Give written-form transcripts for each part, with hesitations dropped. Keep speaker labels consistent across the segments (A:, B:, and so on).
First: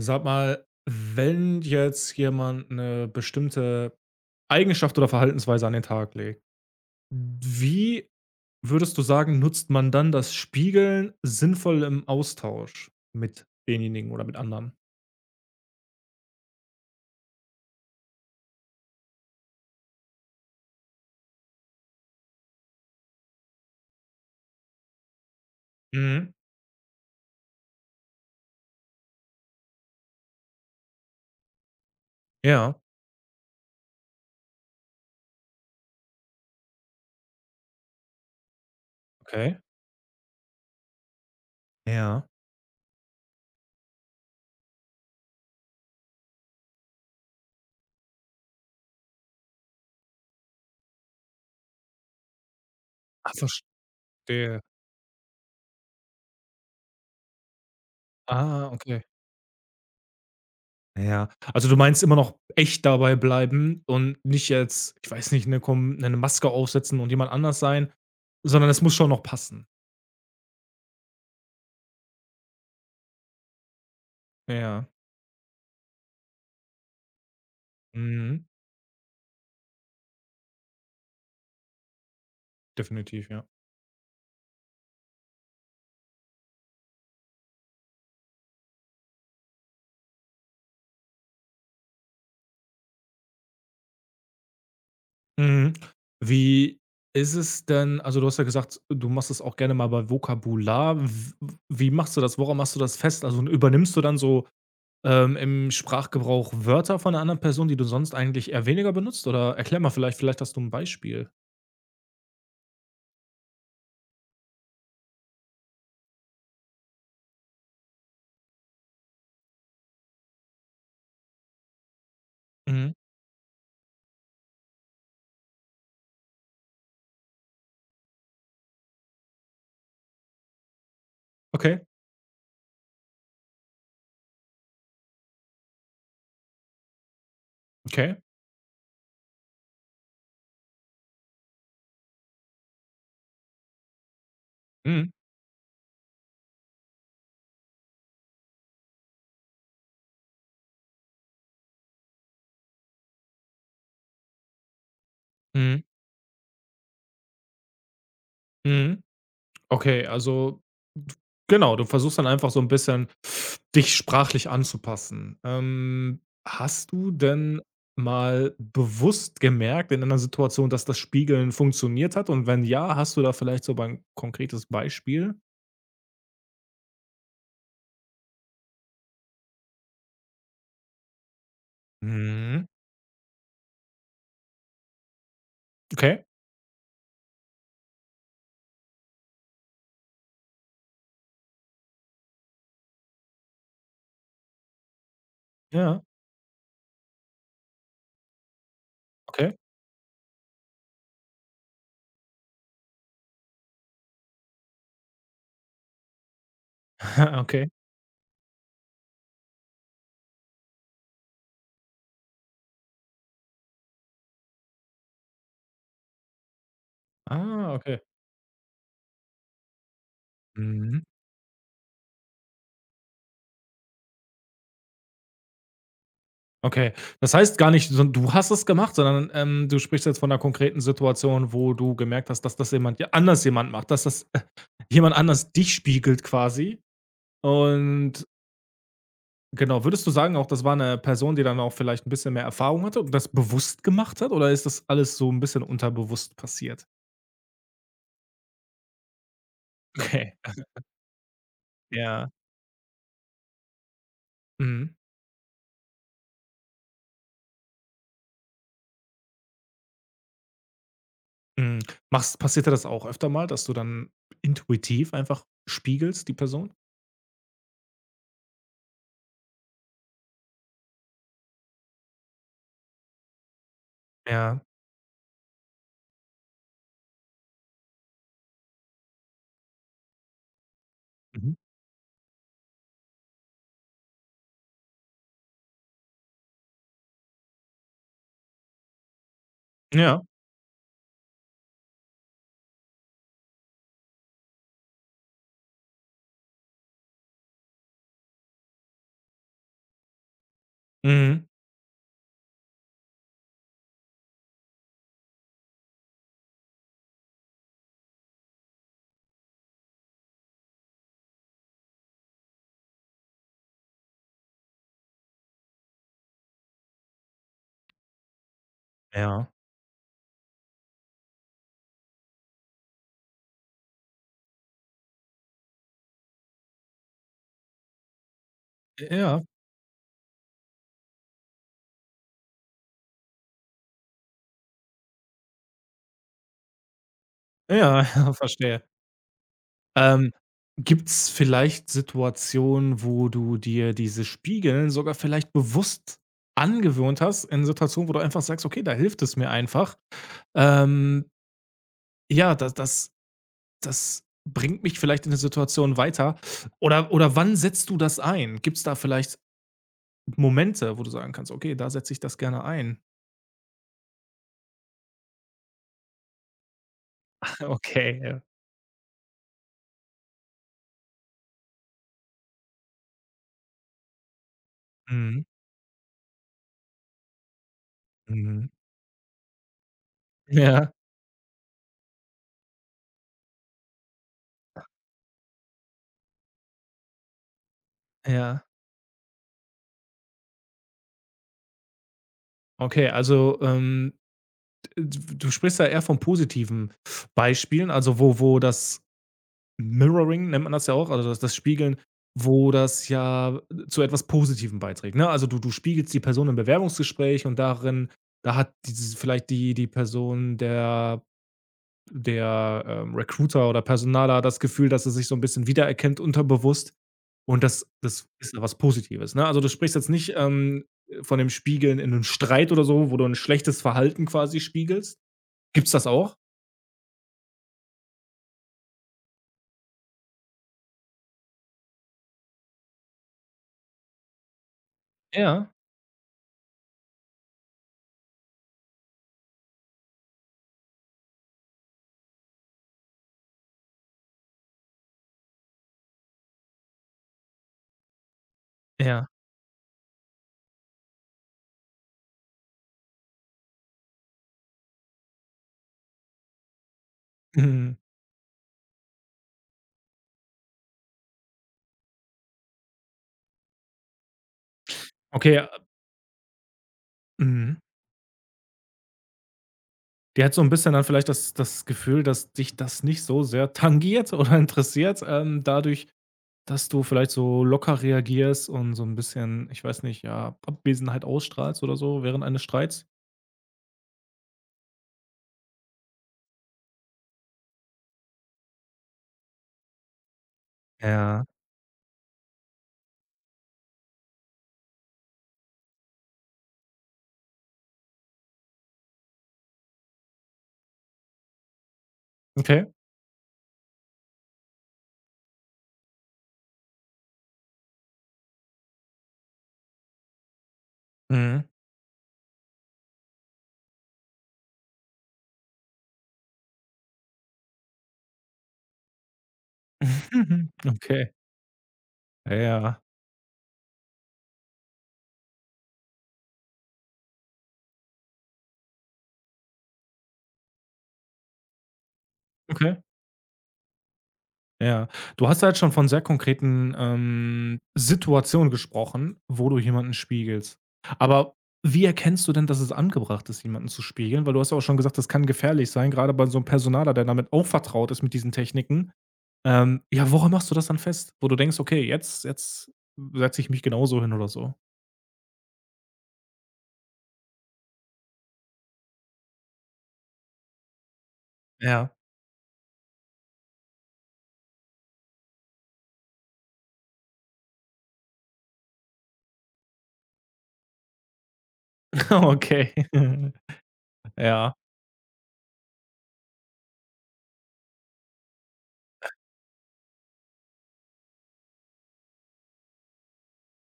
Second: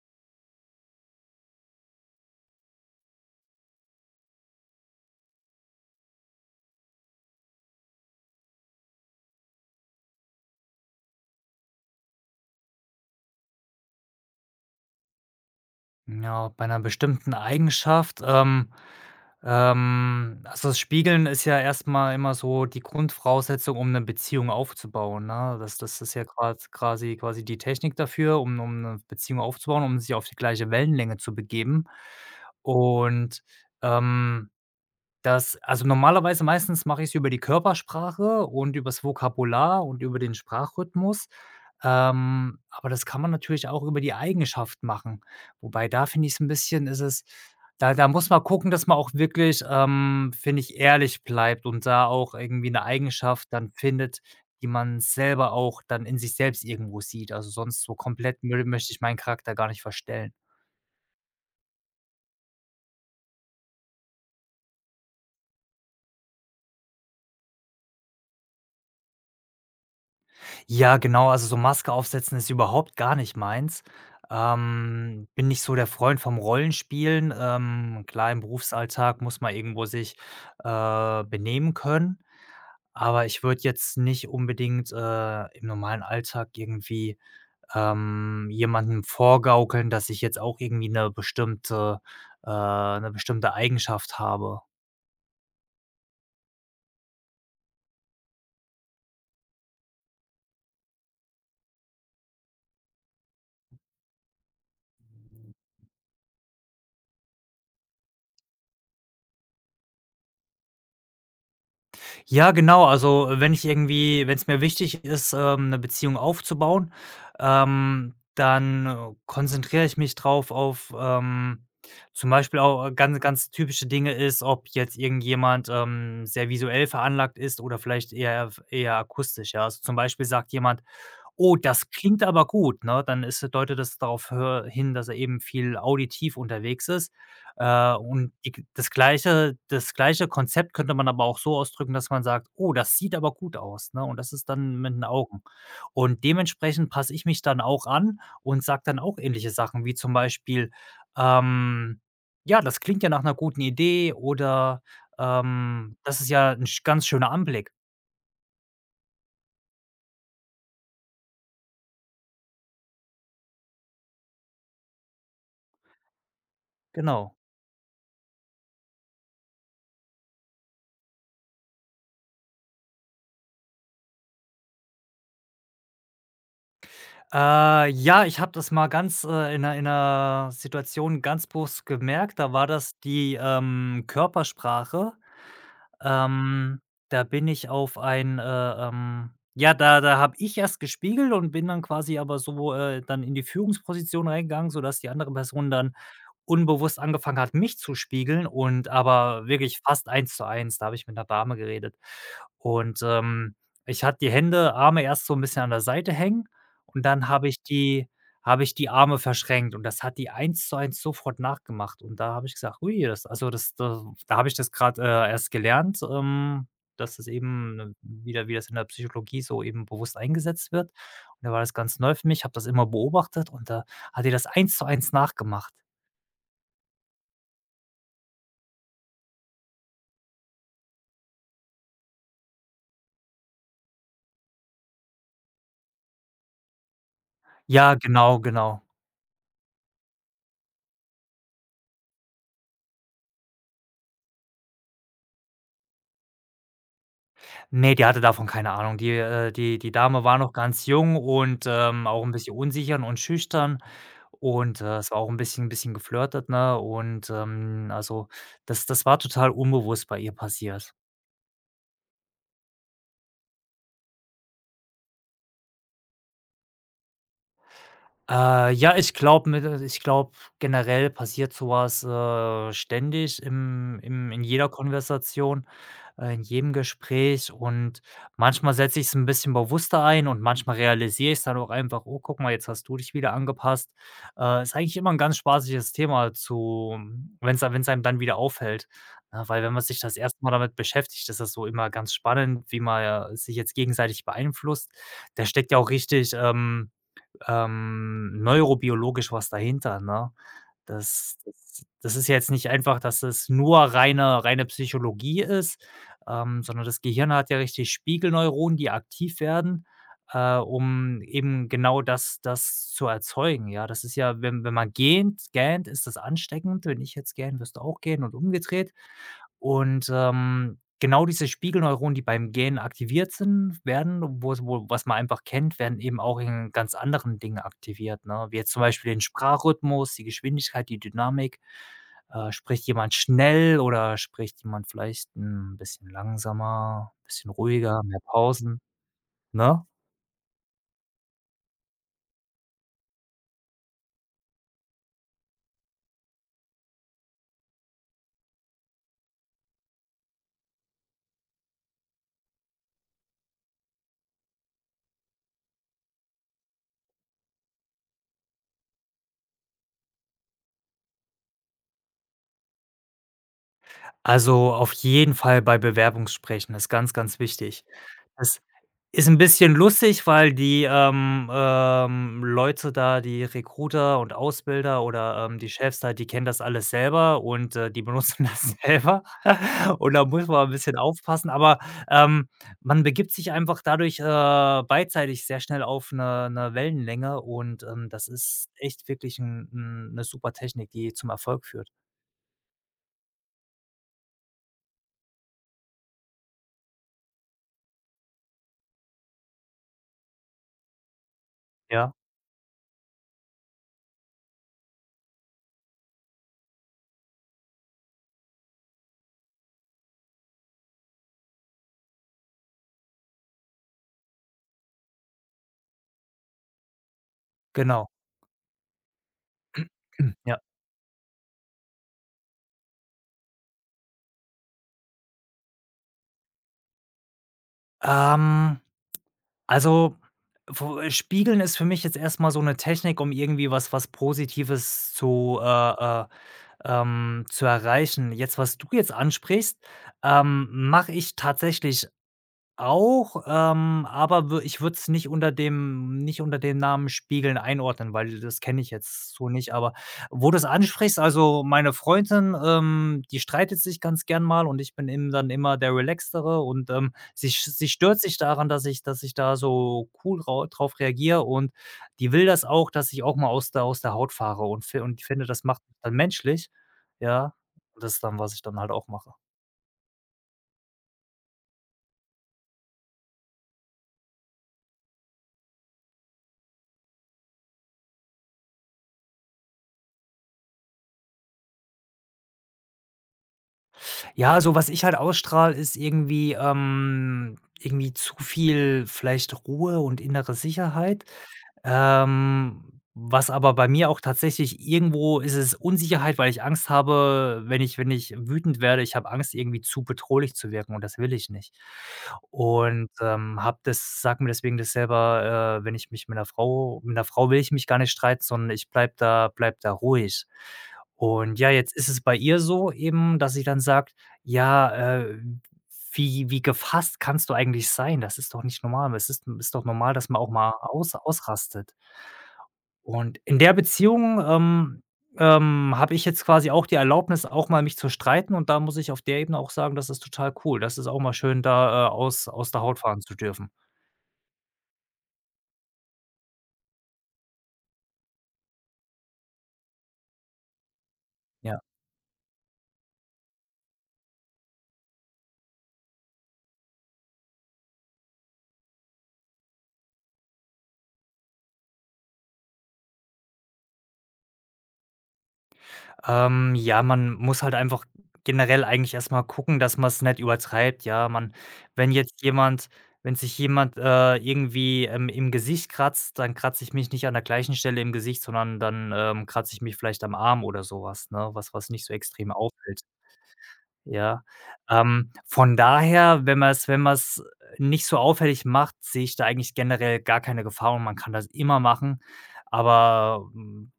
A: Sag mal, wenn jetzt jemand eine bestimmte Eigenschaft oder Verhaltensweise an den Tag legt, wie würdest du sagen, nutzt man dann das Spiegeln sinnvoll im Austausch mit denjenigen oder mit anderen?
B: Ja, bei einer bestimmten Eigenschaft, also, das Spiegeln ist ja erstmal immer so die Grundvoraussetzung, um eine Beziehung aufzubauen, ne? Das ist ja
A: Mhm.
B: grad quasi die Technik dafür, um um 'ne Beziehung aufzubauen, um sich auf die gleiche Wellenlänge zu begeben
A: Ja,
B: und, ähm das also, normalerweise meistens mache ich es über die Körpersprache und übers
A: okay.
B: Vokabular und über den Sprachrhythmus.
A: Ja.
B: Aber das kann man natürlich auch über die Eigenschaft machen. Wobei da finde ich es ein bisschen ist es da da muss man gucken, dass man auch wirklich, finde ich, ehrlich bleibt und da auch irgendwie eine
A: Ah,
B: Eigenschaft dann findet,
A: verstehe.
B: die man selber auch dann in sich selbst irgendwo sieht. Also, sonst so komplett mö
A: Ah,
B: möchte ich
A: okay.
B: meinen Charakter gar nicht verstellen.
A: Ja. Also, du meinst immer noch echt dabei bleiben und nicht jetzt, ich weiß nicht, eine kom 'ne Maske aufsetzen und jemand anders sein, sondern es muss schon noch passen.
B: Ja, genau, also so Maske aufsetzen ist überhaupt gar nicht meins.
A: Ja.
B: Bin nicht so der Freund vom Rollenspielen. Klar, im
A: Mhm.
B: Berufsalltag muss man irgendwo sich benehmen können, aber
A: Definitiv,
B: ich
A: ja.
B: würde jetzt nicht unbedingt im normalen Alltag irgendwie jemandem vorgaukeln, dass ich jetzt auch irgendwie eine bestimmte 'ne bestimmte Eigenschaft habe.
A: Mhm. Wie ist es denn also, du hast ja gesagt, du machst es auch gerne mal bei Vokabular. W wie machst du das? Woran machst du das fest? Also, übernimmst du dann so, im Sprachgebrauch Wörter von einer anderen Person, die du sonst eigentlich eher weniger benutzt? Oder erklär mal vielleicht hast du ein Beispiel.
B: Ja, genau. Also, wenn ich irgendwie wenn es mir wichtig ist, 'ne Beziehung aufzubauen, dann konzentriere ich mich drauf auf, zum Beispiel auch
A: Mhm.
B: ganz typische Dinge ist, ob jetzt irgendjemand, sehr visuell veranlagt ist oder vielleicht eher akustisch, ja. Also, zum Beispiel sagt jemand: Oh,
A: Okay,
B: das klingt aber gut, ne? Dann ist deutet das darauf hö hin, dass er eben viel auditiv unterwegs ist.
A: okay.
B: Und die das gleiche Konzept könnte man aber auch so ausdrücken, dass man sagt: „Oh, das sieht aber gut aus“, ne? Und das ist dann mit den
A: Mhm.
B: Augen. Und dementsprechend passe ich mich dann auch an und sage dann auch ähnliche Sachen, wie zum Beispiel, ähm: „Ja, das klingt ja nach einer guten Idee“ oder,
A: Mhm.
B: „Das ist ja ein sch ganz schöner Anblick.“
A: Mhm. Okay, also d genau, du versuchst dann einfach so ein bisschen dich sprachlich anzupassen. Hast du
B: Genau.
A: denn mal bewusst gemerkt in einer Situation, dass das Spiegeln funktioniert hat? Und wenn ja, hast du da vielleicht so ein konkretes Beispiel?
B: Ja, ich habe das mal ganz, in 'ner Situation ganz bewusst gemerkt. Da
A: Mhm.
B: war das die, Körpersprache.
A: Okay.
B: Ähm, Da bin ich auf ein, ähm ja, da habe ich erst gespiegelt und bin dann quasi aber so, dann in die Führungsposition reingegangen, sodass die andere Person dann
A: Ja.
B: unbewusst angefangen hat, mich zu spiegeln und aber
A: Okay.
B: wirklich fast eins zu eins. Da habe ich mit der Dame geredet. Und, ich hatte die Hände Arme erst so ein bisschen an der Seite hängen und dann
A: Okay.
B: habe ich die Arme verschränkt und das hat die eins zu eins sofort nachgemacht. Und da habe ich gesagt: „Ui, das also, das da da habe ich das gerade erst gelernt, dass das
A: Ah,
B: eben,
A: okay.
B: wieder wie das in der Psychologie so eben bewusst eingesetzt wird.“
A: Mhm.
B: Und da war das ganz neu für mich, habe das immer beobachtet und da hat die das eins zu eins nachgemacht.
A: Okay. Das heißt gar nicht, so du hast es gemacht, sondern, du sprichst jetzt von einer konkreten Situation, wo du gemerkt hast, dass das jemand ja anders jemand macht, dass das Jemand anders dich spiegelt quasi.
B: Ja,
A: Und
B: genau, genau.
A: genau, würdest du sagen auch, das war eine Person, die dann auch vielleicht ein bisschen mehr Erfahrung hatte und das bewusst gemacht hat oder ist das alles so ein bisschen unterbewusst passiert?
B: Ne, die hatte davon keine Ahnung. Die die Dame
A: Okay,
B: war noch ganz jung und, auch
A: ja.
B: 'n bisschen unsicher und schüchtern und,
A: Mhm,
B: es war auch 'n bisschen geflirtet, ne? Und, also, das war total unbewusst bei ihr passiert.
A: mhm. Machst passiert dir das auch öfter mal, dass du dann intuitiv einfach spiegelst, die Person?
B: Ich glaube, generell passiert sowas ständig im im in
A: Ja.
B: jeder Konversation, in jedem Gespräch und manchmal setze ich es ein bisschen bewusster ein und manchmal realisiere ich's
A: Mhm.
B: dann auch einfach: „Oh, guck mal, jetzt hast du dich wieder angepasst.“ Ist eigentlich immer ein ganz spaßiges Thema zu wenn's ei wenn's einem dann wieder auffällt, ne? Weil wenn man sich das
A: Ja.
B: 1. Mal damit beschäftigt, ist das so immer ganz spannend, wie man ja sich jetzt gegenseitig beeinflusst. Da steckt ja auch richtig, neurobiologisch was dahinter, ne? Das
A: Mhm.
B: das das ist ja jetzt nicht einfach, dass es nur reine Psychologie ist, sondern das Gehirn hat ja richtig Spiegelneuronen, die aktiv werden, um eben genau das zu erzeugen, ja? Das ist ja wenn man gähnt, ist das ansteckend. Wenn ich jetzt gähne, wirst du auch gähnen und umgedreht.
A: Ja.
B: Und, genau diese Spiegelneuronen, die beim Gähnen aktiviert sind werden, wo was man einfach kennt, werden eben auch in ganz anderen Dingen aktiviert, ne? Wie jetzt zum Beispiel den
A: Ja.
B: Sprachrhythmus, die Geschwindigkeit, die Dynamik. Spricht jemand schnell oder spricht jemand vielleicht ein bisschen langsamer, ein bisschen
A: Ja,
B: ruhiger, mehr
A: ja,
B: Pausen,
A: verstehe.
B: ne?
A: Ähm, Gibt's vielleicht Situationen, wo du dir dieses Spiegeln sogar vielleicht bewusst angewöhnt hast, in Situationen, wo du einfach sagst: „Okay, da hilft es mir einfach. Ähm, ja, das das das bringt mich vielleicht in der Situation weiter.“ oder wann setzt du das ein? Gibt's da vielleicht Momente, wo du sagen kannst: „Okay, da setze ich das gerne ein?“
B: Also, auf jeden Fall bei Bewerbungssprechen ist ganz, ganz wichtig.
A: Okay, ja.
B: Es ist 'n bisschen lustig, weil die, Leute da, die Recruiter und Ausbilder
A: Mhm,
B: oder, die Chefs da, die kennen das alles selber und, die benutzen
A: mhm.
B: das selber und da muss man 'n
A: Ja,
B: bisschen aufpassen, aber, ähm, man begibt sich einfach dadurch, beidseitig sehr schnell auf 'ne Wellenlänge und, das
A: ja.
B: ist echt wirklich 'n 'n 'ne super Technik, die zum Erfolg führt.
A: Okay, also, du sprichst ja eher von positiven Beispielen, also wo wo das Mirroring nennt man das ja auch, also das das Spiegeln,
B: Ja,
A: wo das ja zu etwas Positivem beiträgt, ne? Also, du du spiegelst die Person im Bewerbungsgespräch und darin da hat dieses vielleicht die die Person der der, Recruiter oder Personaler das Gefühl, dass er sich so ein bisschen wiedererkennt unterbewusst und das
B: genau,
A: das ist ja was Positives, ne? Also, du sprichst jetzt nicht,
B: ja.
A: von dem Spiegeln in einem Streit oder so, wo du ein schlechtes Verhalten quasi spiegelst, Gibt's das auch?
B: Ähm Also, wo Spiegeln ist für mich jetzt erst mal so 'ne Technik, um irgendwie was Positives
A: Ja,
B: zu erreichen. Jetzt, was du jetzt ansprichst, mache ich tatsächlich auch, aber wür ich würde es nicht unter dem nicht unter dem Namen Spiegeln einordnen, weil das kenne ich
A: ja.
B: jetzt so nicht. Aber wo du's ansprichst, also, meine Freundin, die streitet sich ganz gern mal und ich bin eben dann immer der Relaxtere und, sie
A: Mhm.
B: stört sich daran, dass ich da so cool rau drauf reagiere und die will das auch, dass ich auch mal aus der Haut fahre und ich finde,
A: Okay,
B: das macht mich dann menschlich, ja.
A: mhm.
B: Das ist dann, was ich dann halt auch mache.
A: Die hat so 'n bisschen dann vielleicht das das Gefühl, dass dich das nicht so sehr tangiert oder interessiert, dadurch, dass du vielleicht so locker reagierst und so 'n bisschen, ich weiß nicht, ja, Abwesenheit ausstrahlst oder so während eines Streits?
B: Ja, so was ich halt ausstrahle, ist irgendwie, irgendwie zu viel vielleicht Ruhe und innere Sicherheit.
A: Ja.
B: Ähm, Was aber bei mir auch tatsächlich irgendwo ist, es Unsicherheit, weil ich Angst habe, wenn ich wenn ich wütend werde ich habe Angst, irgendwie zu bedrohlich zu wirken und das will ich nicht.
A: Okay.
B: Und, habe das sage mir deswegen das selber, wenn ich mich mit 'ner Frau will ich mich gar nicht streiten, sondern ich bleib da ruhig. Und
A: Mhm.
B: ja, jetzt ist es bei ihr so eben, dass sie dann sagt: „Ja, äh“ wie wie gefasst kannst du eigentlich sein? Das ist doch nicht normal. Es ist Ist doch normal, dass man auch mal
A: Okay.
B: ausrastet.“
A: Ja, ja.
B: Und in der Beziehung, habe ich jetzt quasi auch die Erlaubnis, auch mal mich zu streiten, und da muss ich auf der Ebene auch sagen, das ist total cool. Das ist auch mal schön, da, aus der
A: Okay.
B: Haut fahren zu dürfen.
A: Ja, du hast halt schon von sehr konkreten, Situationen gesprochen, wo du jemanden spiegelst. Aber
B: Ja.
A: wie erkennst du denn, dass es angebracht ist, jemanden zu spiegeln? Weil du hast ja auch schon gesagt, das kann gefährlich sein, gerade bei so einem Personaler, der damit auch vertraut ist mit diesen Techniken. Ja, woran machst du das dann fest, wo du denkst: „Okay, jetzt setze ich mich genauso hin“ oder so?
B: Ja, man muss halt einfach generell eigentlich erst mal gucken, dass man es nicht übertreibt, ja. Man wenn
A: Ja,
B: jetzt jemand Wenn sich jemand, irgendwie, im Gesicht kratzt, dann kratze ich mich nicht an der gleichen Stelle im Gesicht, sondern dann, kratze ich mich vielleicht am Arm oder sowas, ne, was nicht so extrem
A: okay.
B: auffällt, ja.
A: Ja,
B: Von daher, wenn man es nicht so auffällig macht, sehe ich da eigentlich generell gar keine Gefahr und man kann das immer machen, aber,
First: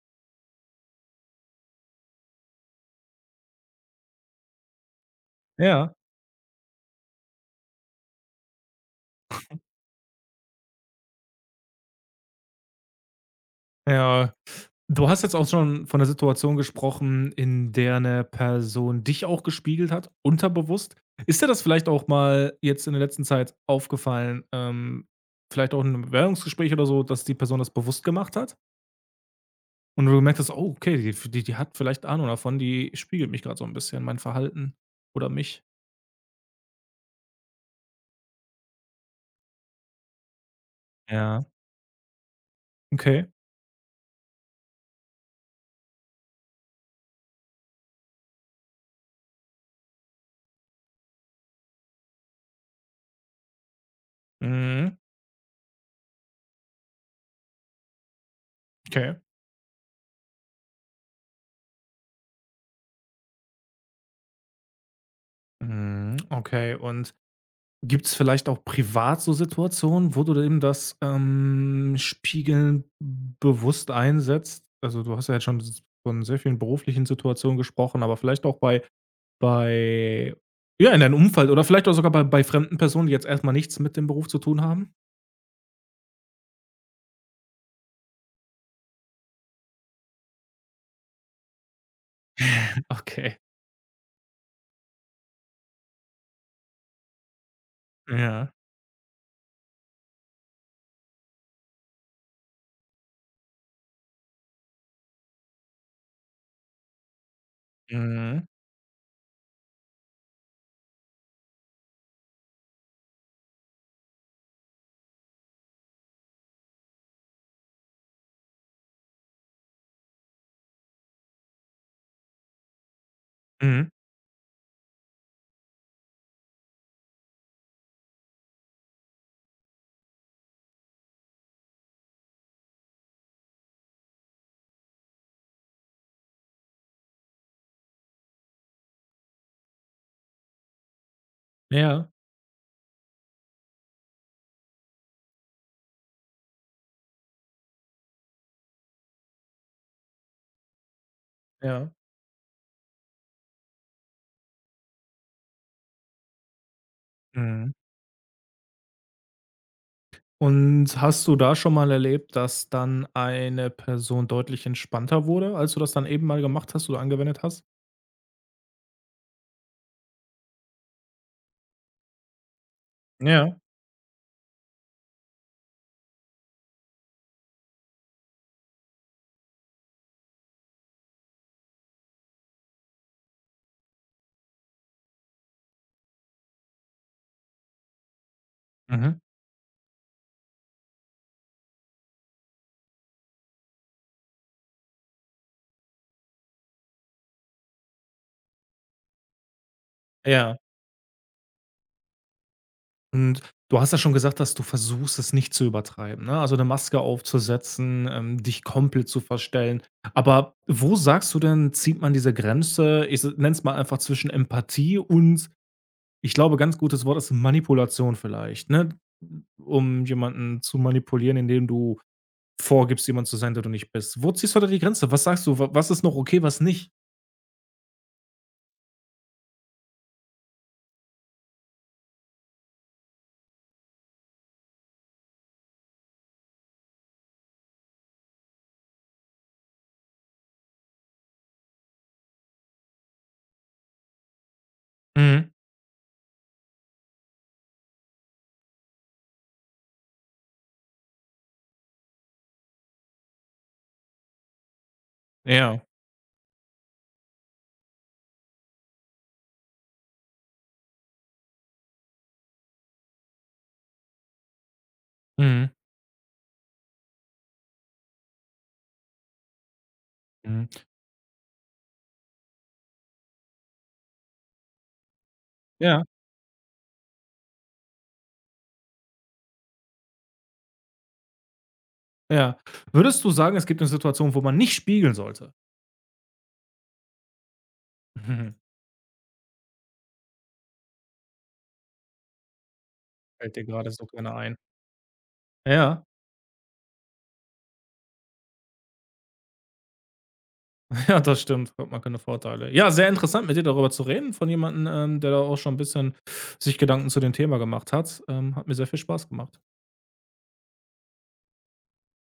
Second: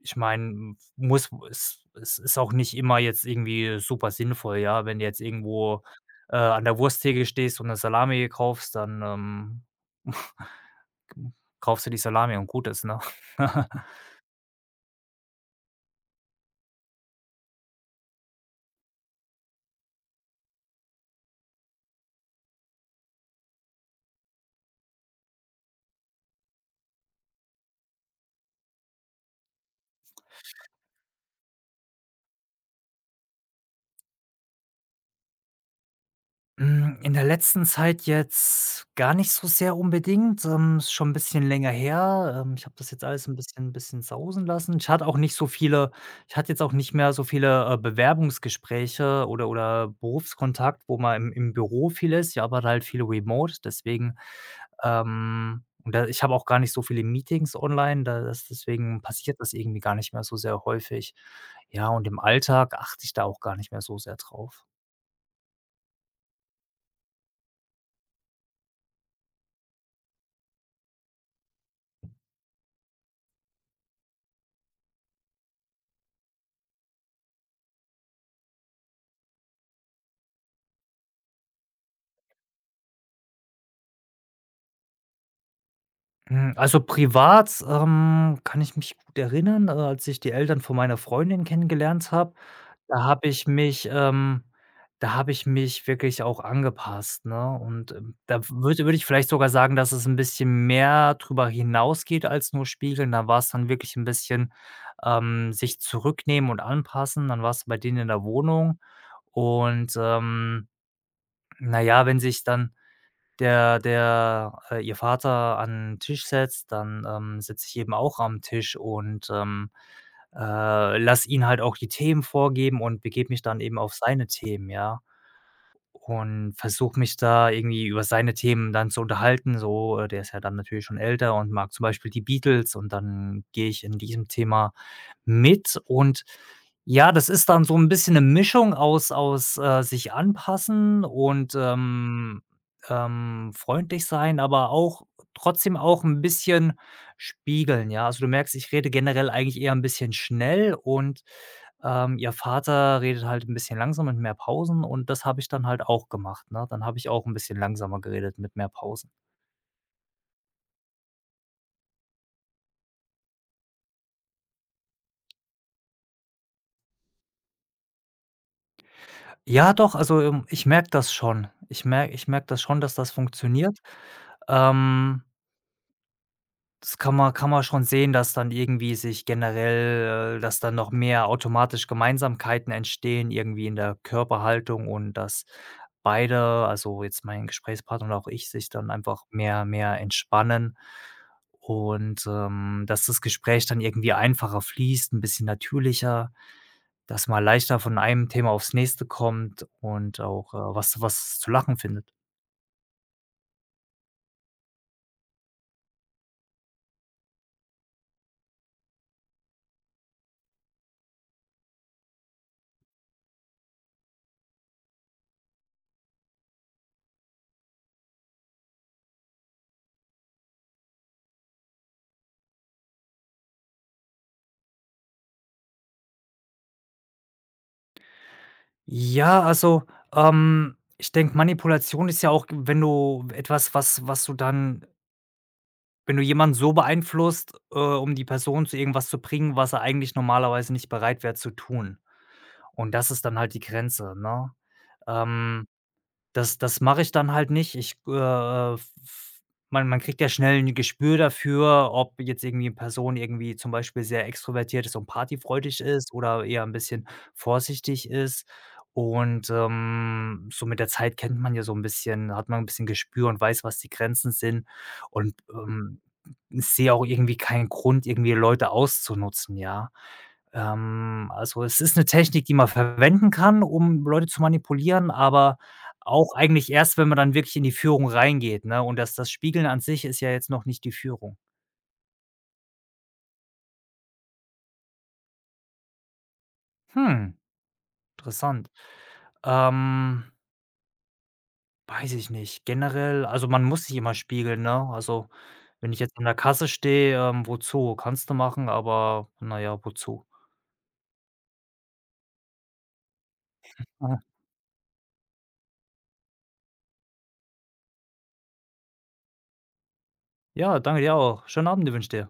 B: ich meine, muss es es ist auch nicht immer jetzt irgendwie super sinnvoll, ja? Wenn du jetzt irgendwo,
A: ja.
B: an der Wursttheke stehst und eine Salami kaufst, dann, kaufst du die Salami und gut ist, ne?
A: Ja. Du hast jetzt auch schon von der Situation gesprochen, in der eine Person dich auch gespiegelt hat, unterbewusst. Ist dir das vielleicht auch mal jetzt in der letzten Zeit aufgefallen, vielleicht auch in 'nem Bewerbungsgespräch oder so, dass die Person das bewusst gemacht hat und du gemerkt hast: „Oh, okay, die die hat vielleicht Ahnung davon, die spiegelt mich gerade so ein bisschen, mein Verhalten oder mich.“
B: Hm, in der letzten Zeit jetzt gar nicht so sehr unbedingt, ist schon 'n bisschen
A: Ja.
B: länger her. Ich habe das jetzt
A: Okay.
B: alles 'n bisschen sausen lassen. Ich hatte jetzt auch nicht mehr so viele, Bewerbungsgespräche oder Berufskontakt, wo mal im Büro viel ist. Ich arbeite halt viel remote, deswegen,
A: Mhm.
B: und da ich habe auch gar nicht so viele Meetings online, da das deswegen
A: Okay.
B: passiert das irgendwie gar nicht mehr so sehr häufig. Ja, und im Alltag achte ich da auch gar nicht mehr so sehr drauf.
A: Mhm. Okay. Und gibt es vielleicht auch privat so Situationen, wo du eben das, Spiegeln bewusst einsetzt? Also, du hast ja jetzt schon s von sehr vielen beruflichen Situationen gesprochen, aber vielleicht auch bei bei ja, in deinem Umfeld oder vielleicht auch sogar bei bei fremden Personen, die jetzt erstmal nichts mit dem Beruf zu tun haben?
B: Hm, also privat, kann ich mich gut erinnern, als ich die Eltern von meiner Freundin kennengelernt habe, da habe
A: Okay.
B: ich mich ähm, da habe ich mich wirklich auch angepasst, ne? Und, da
A: Ja.
B: würde ich vielleicht sogar sagen, dass es ein bisschen mehr drüber hinausgeht als nur spiegeln. Da war es dann wirklich ein bisschen, sich zurücknehmen und anpassen. Dann warst du bei denen in der
A: Mhm.
B: Wohnung und, na ja, wenn sich dann der der ihr Vater an den Tisch setzt, dann, sitze ich eben auch am Tisch und, lasse ihn halt auch die Themen vorgeben und begebe mich dann eben
A: Mhm.
B: auf seine Themen, ja. Und versuche mich da irgendwie über seine Themen dann zu unterhalten, so, der ist ja dann natürlich schon älter und mag zum Beispiel die Beatles und dann gehe ich in diesem Thema mit, und ja, das ist dann so ein bisschen eine Mischung aus, sich anpassen und,
A: Ja,
B: freundlich sein, aber auch trotzdem auch ein bisschen spiegeln, ja? Also, du merkst, ich rede generell eigentlich eher ein bisschen schnell und
A: ja.
B: ihr Vater redet halt ein bisschen langsamer mit mehr Pausen und das habe ich dann halt auch gemacht, ne? Dann habe ich auch ein bisschen
A: Mhm.
B: langsamer geredet mit mehr Pausen.
A: Und hast du da schon mal erlebt, dass dann eine Person deutlich entspannter wurde, als du das dann eben mal gemacht hast oder angewendet hast?
B: Ja doch, also, ich merke das schon. Ich merke das schon, dass das
A: Ja.
B: funktioniert. Ähm Das kann man schon sehen, dass dann irgendwie sich generell dass dann noch mehr automatisch Gemeinsamkeiten entstehen, irgendwie in der Körperhaltung und dass beide, also jetzt mein Gesprächspartner und auch ich, sich dann
A: Mhm.
B: einfach mehr entspannen und, dass das Gespräch dann irgendwie einfacher fließt, ein bisschen natürlicher, dass man leichter von einem Thema aufs nächste kommt und auch,
A: Ja.
B: was zu lachen findet.
A: Und du hast ja schon gesagt, dass du versuchst, es nicht zu übertreiben, ne? Also eine Maske aufzusetzen, dich komplett zu verstellen. Aber wo sagst du denn, zieht man diese Grenze, ich nenne es mal einfach zwischen Empathie und ich glaube, ganz gutes Wort ist Manipulation vielleicht, ne? Um jemanden zu manipulieren, indem du vorgibst, jemand zu sein, der du nicht bist. Wo ziehst du da die Grenze? Was sagst du, wa was ist noch okay, was nicht?
B: Ja, also, ich denke, Manipulation ist ja auch, wenn du etwas, was was du dann wenn du jemanden so beeinflusst, um die Person zu irgendwas zu bringen, was er eigentlich normalerweise nicht bereit wäre zu tun. Und das ist dann halt die Grenze, ne?
A: Mhm.
B: Ähm Das mache ich dann halt nicht. Ich, f man kriegt ja schnell ein Gespür dafür, ob jetzt irgendwie eine Person irgendwie zum Beispiel sehr extrovertiert ist und partyfreudig
A: Ja.
B: ist oder eher ein bisschen vorsichtig ist. Und, so mit der Zeit kennt man ja so ein bisschen, hat man ein bisschen Gespür und weiß, was die Grenzen sind. Und,
A: Mhm.
B: ich sehe auch irgendwie keinen Grund, irgendwie Leute auszunutzen, ja.
A: Mhm.
B: Also, es ist eine Technik, die man verwenden kann, um Leute zu manipulieren, aber
A: Ja.
B: auch eigentlich erst, wenn man dann wirklich in die Führung reingeht, ne? Und das Spiegeln an sich ist ja jetzt noch nicht die Führung.
A: Ja. Würdest du sagen, es gibt 'ne Situation, wo man nicht spiegeln sollte?
B: Hm,
A: Mhm.
B: interessant. Ähm, Weiß ich nicht. Generell, also,
A: Fällt dir
B: man muss
A: gerade
B: sich
A: so
B: immer
A: keine ein.
B: spiegeln, ne? Also, wenn ich
A: Ja,
B: jetzt an der Kasse stehe, wozu? Kannst du machen, aber na ja, wozu?
A: ja, das stimmt. Hat man keine Vorteile. Ja, sehr interessant, mit dir darüber zu
B: Mhm.
A: reden, von jemandem, der da auch schon 'n bisschen sich Gedanken zu dem Thema gemacht hat. Hat mir sehr viel Spaß gemacht.
B: Ja, danke dir auch. Schönen Abend wünsche ich dir.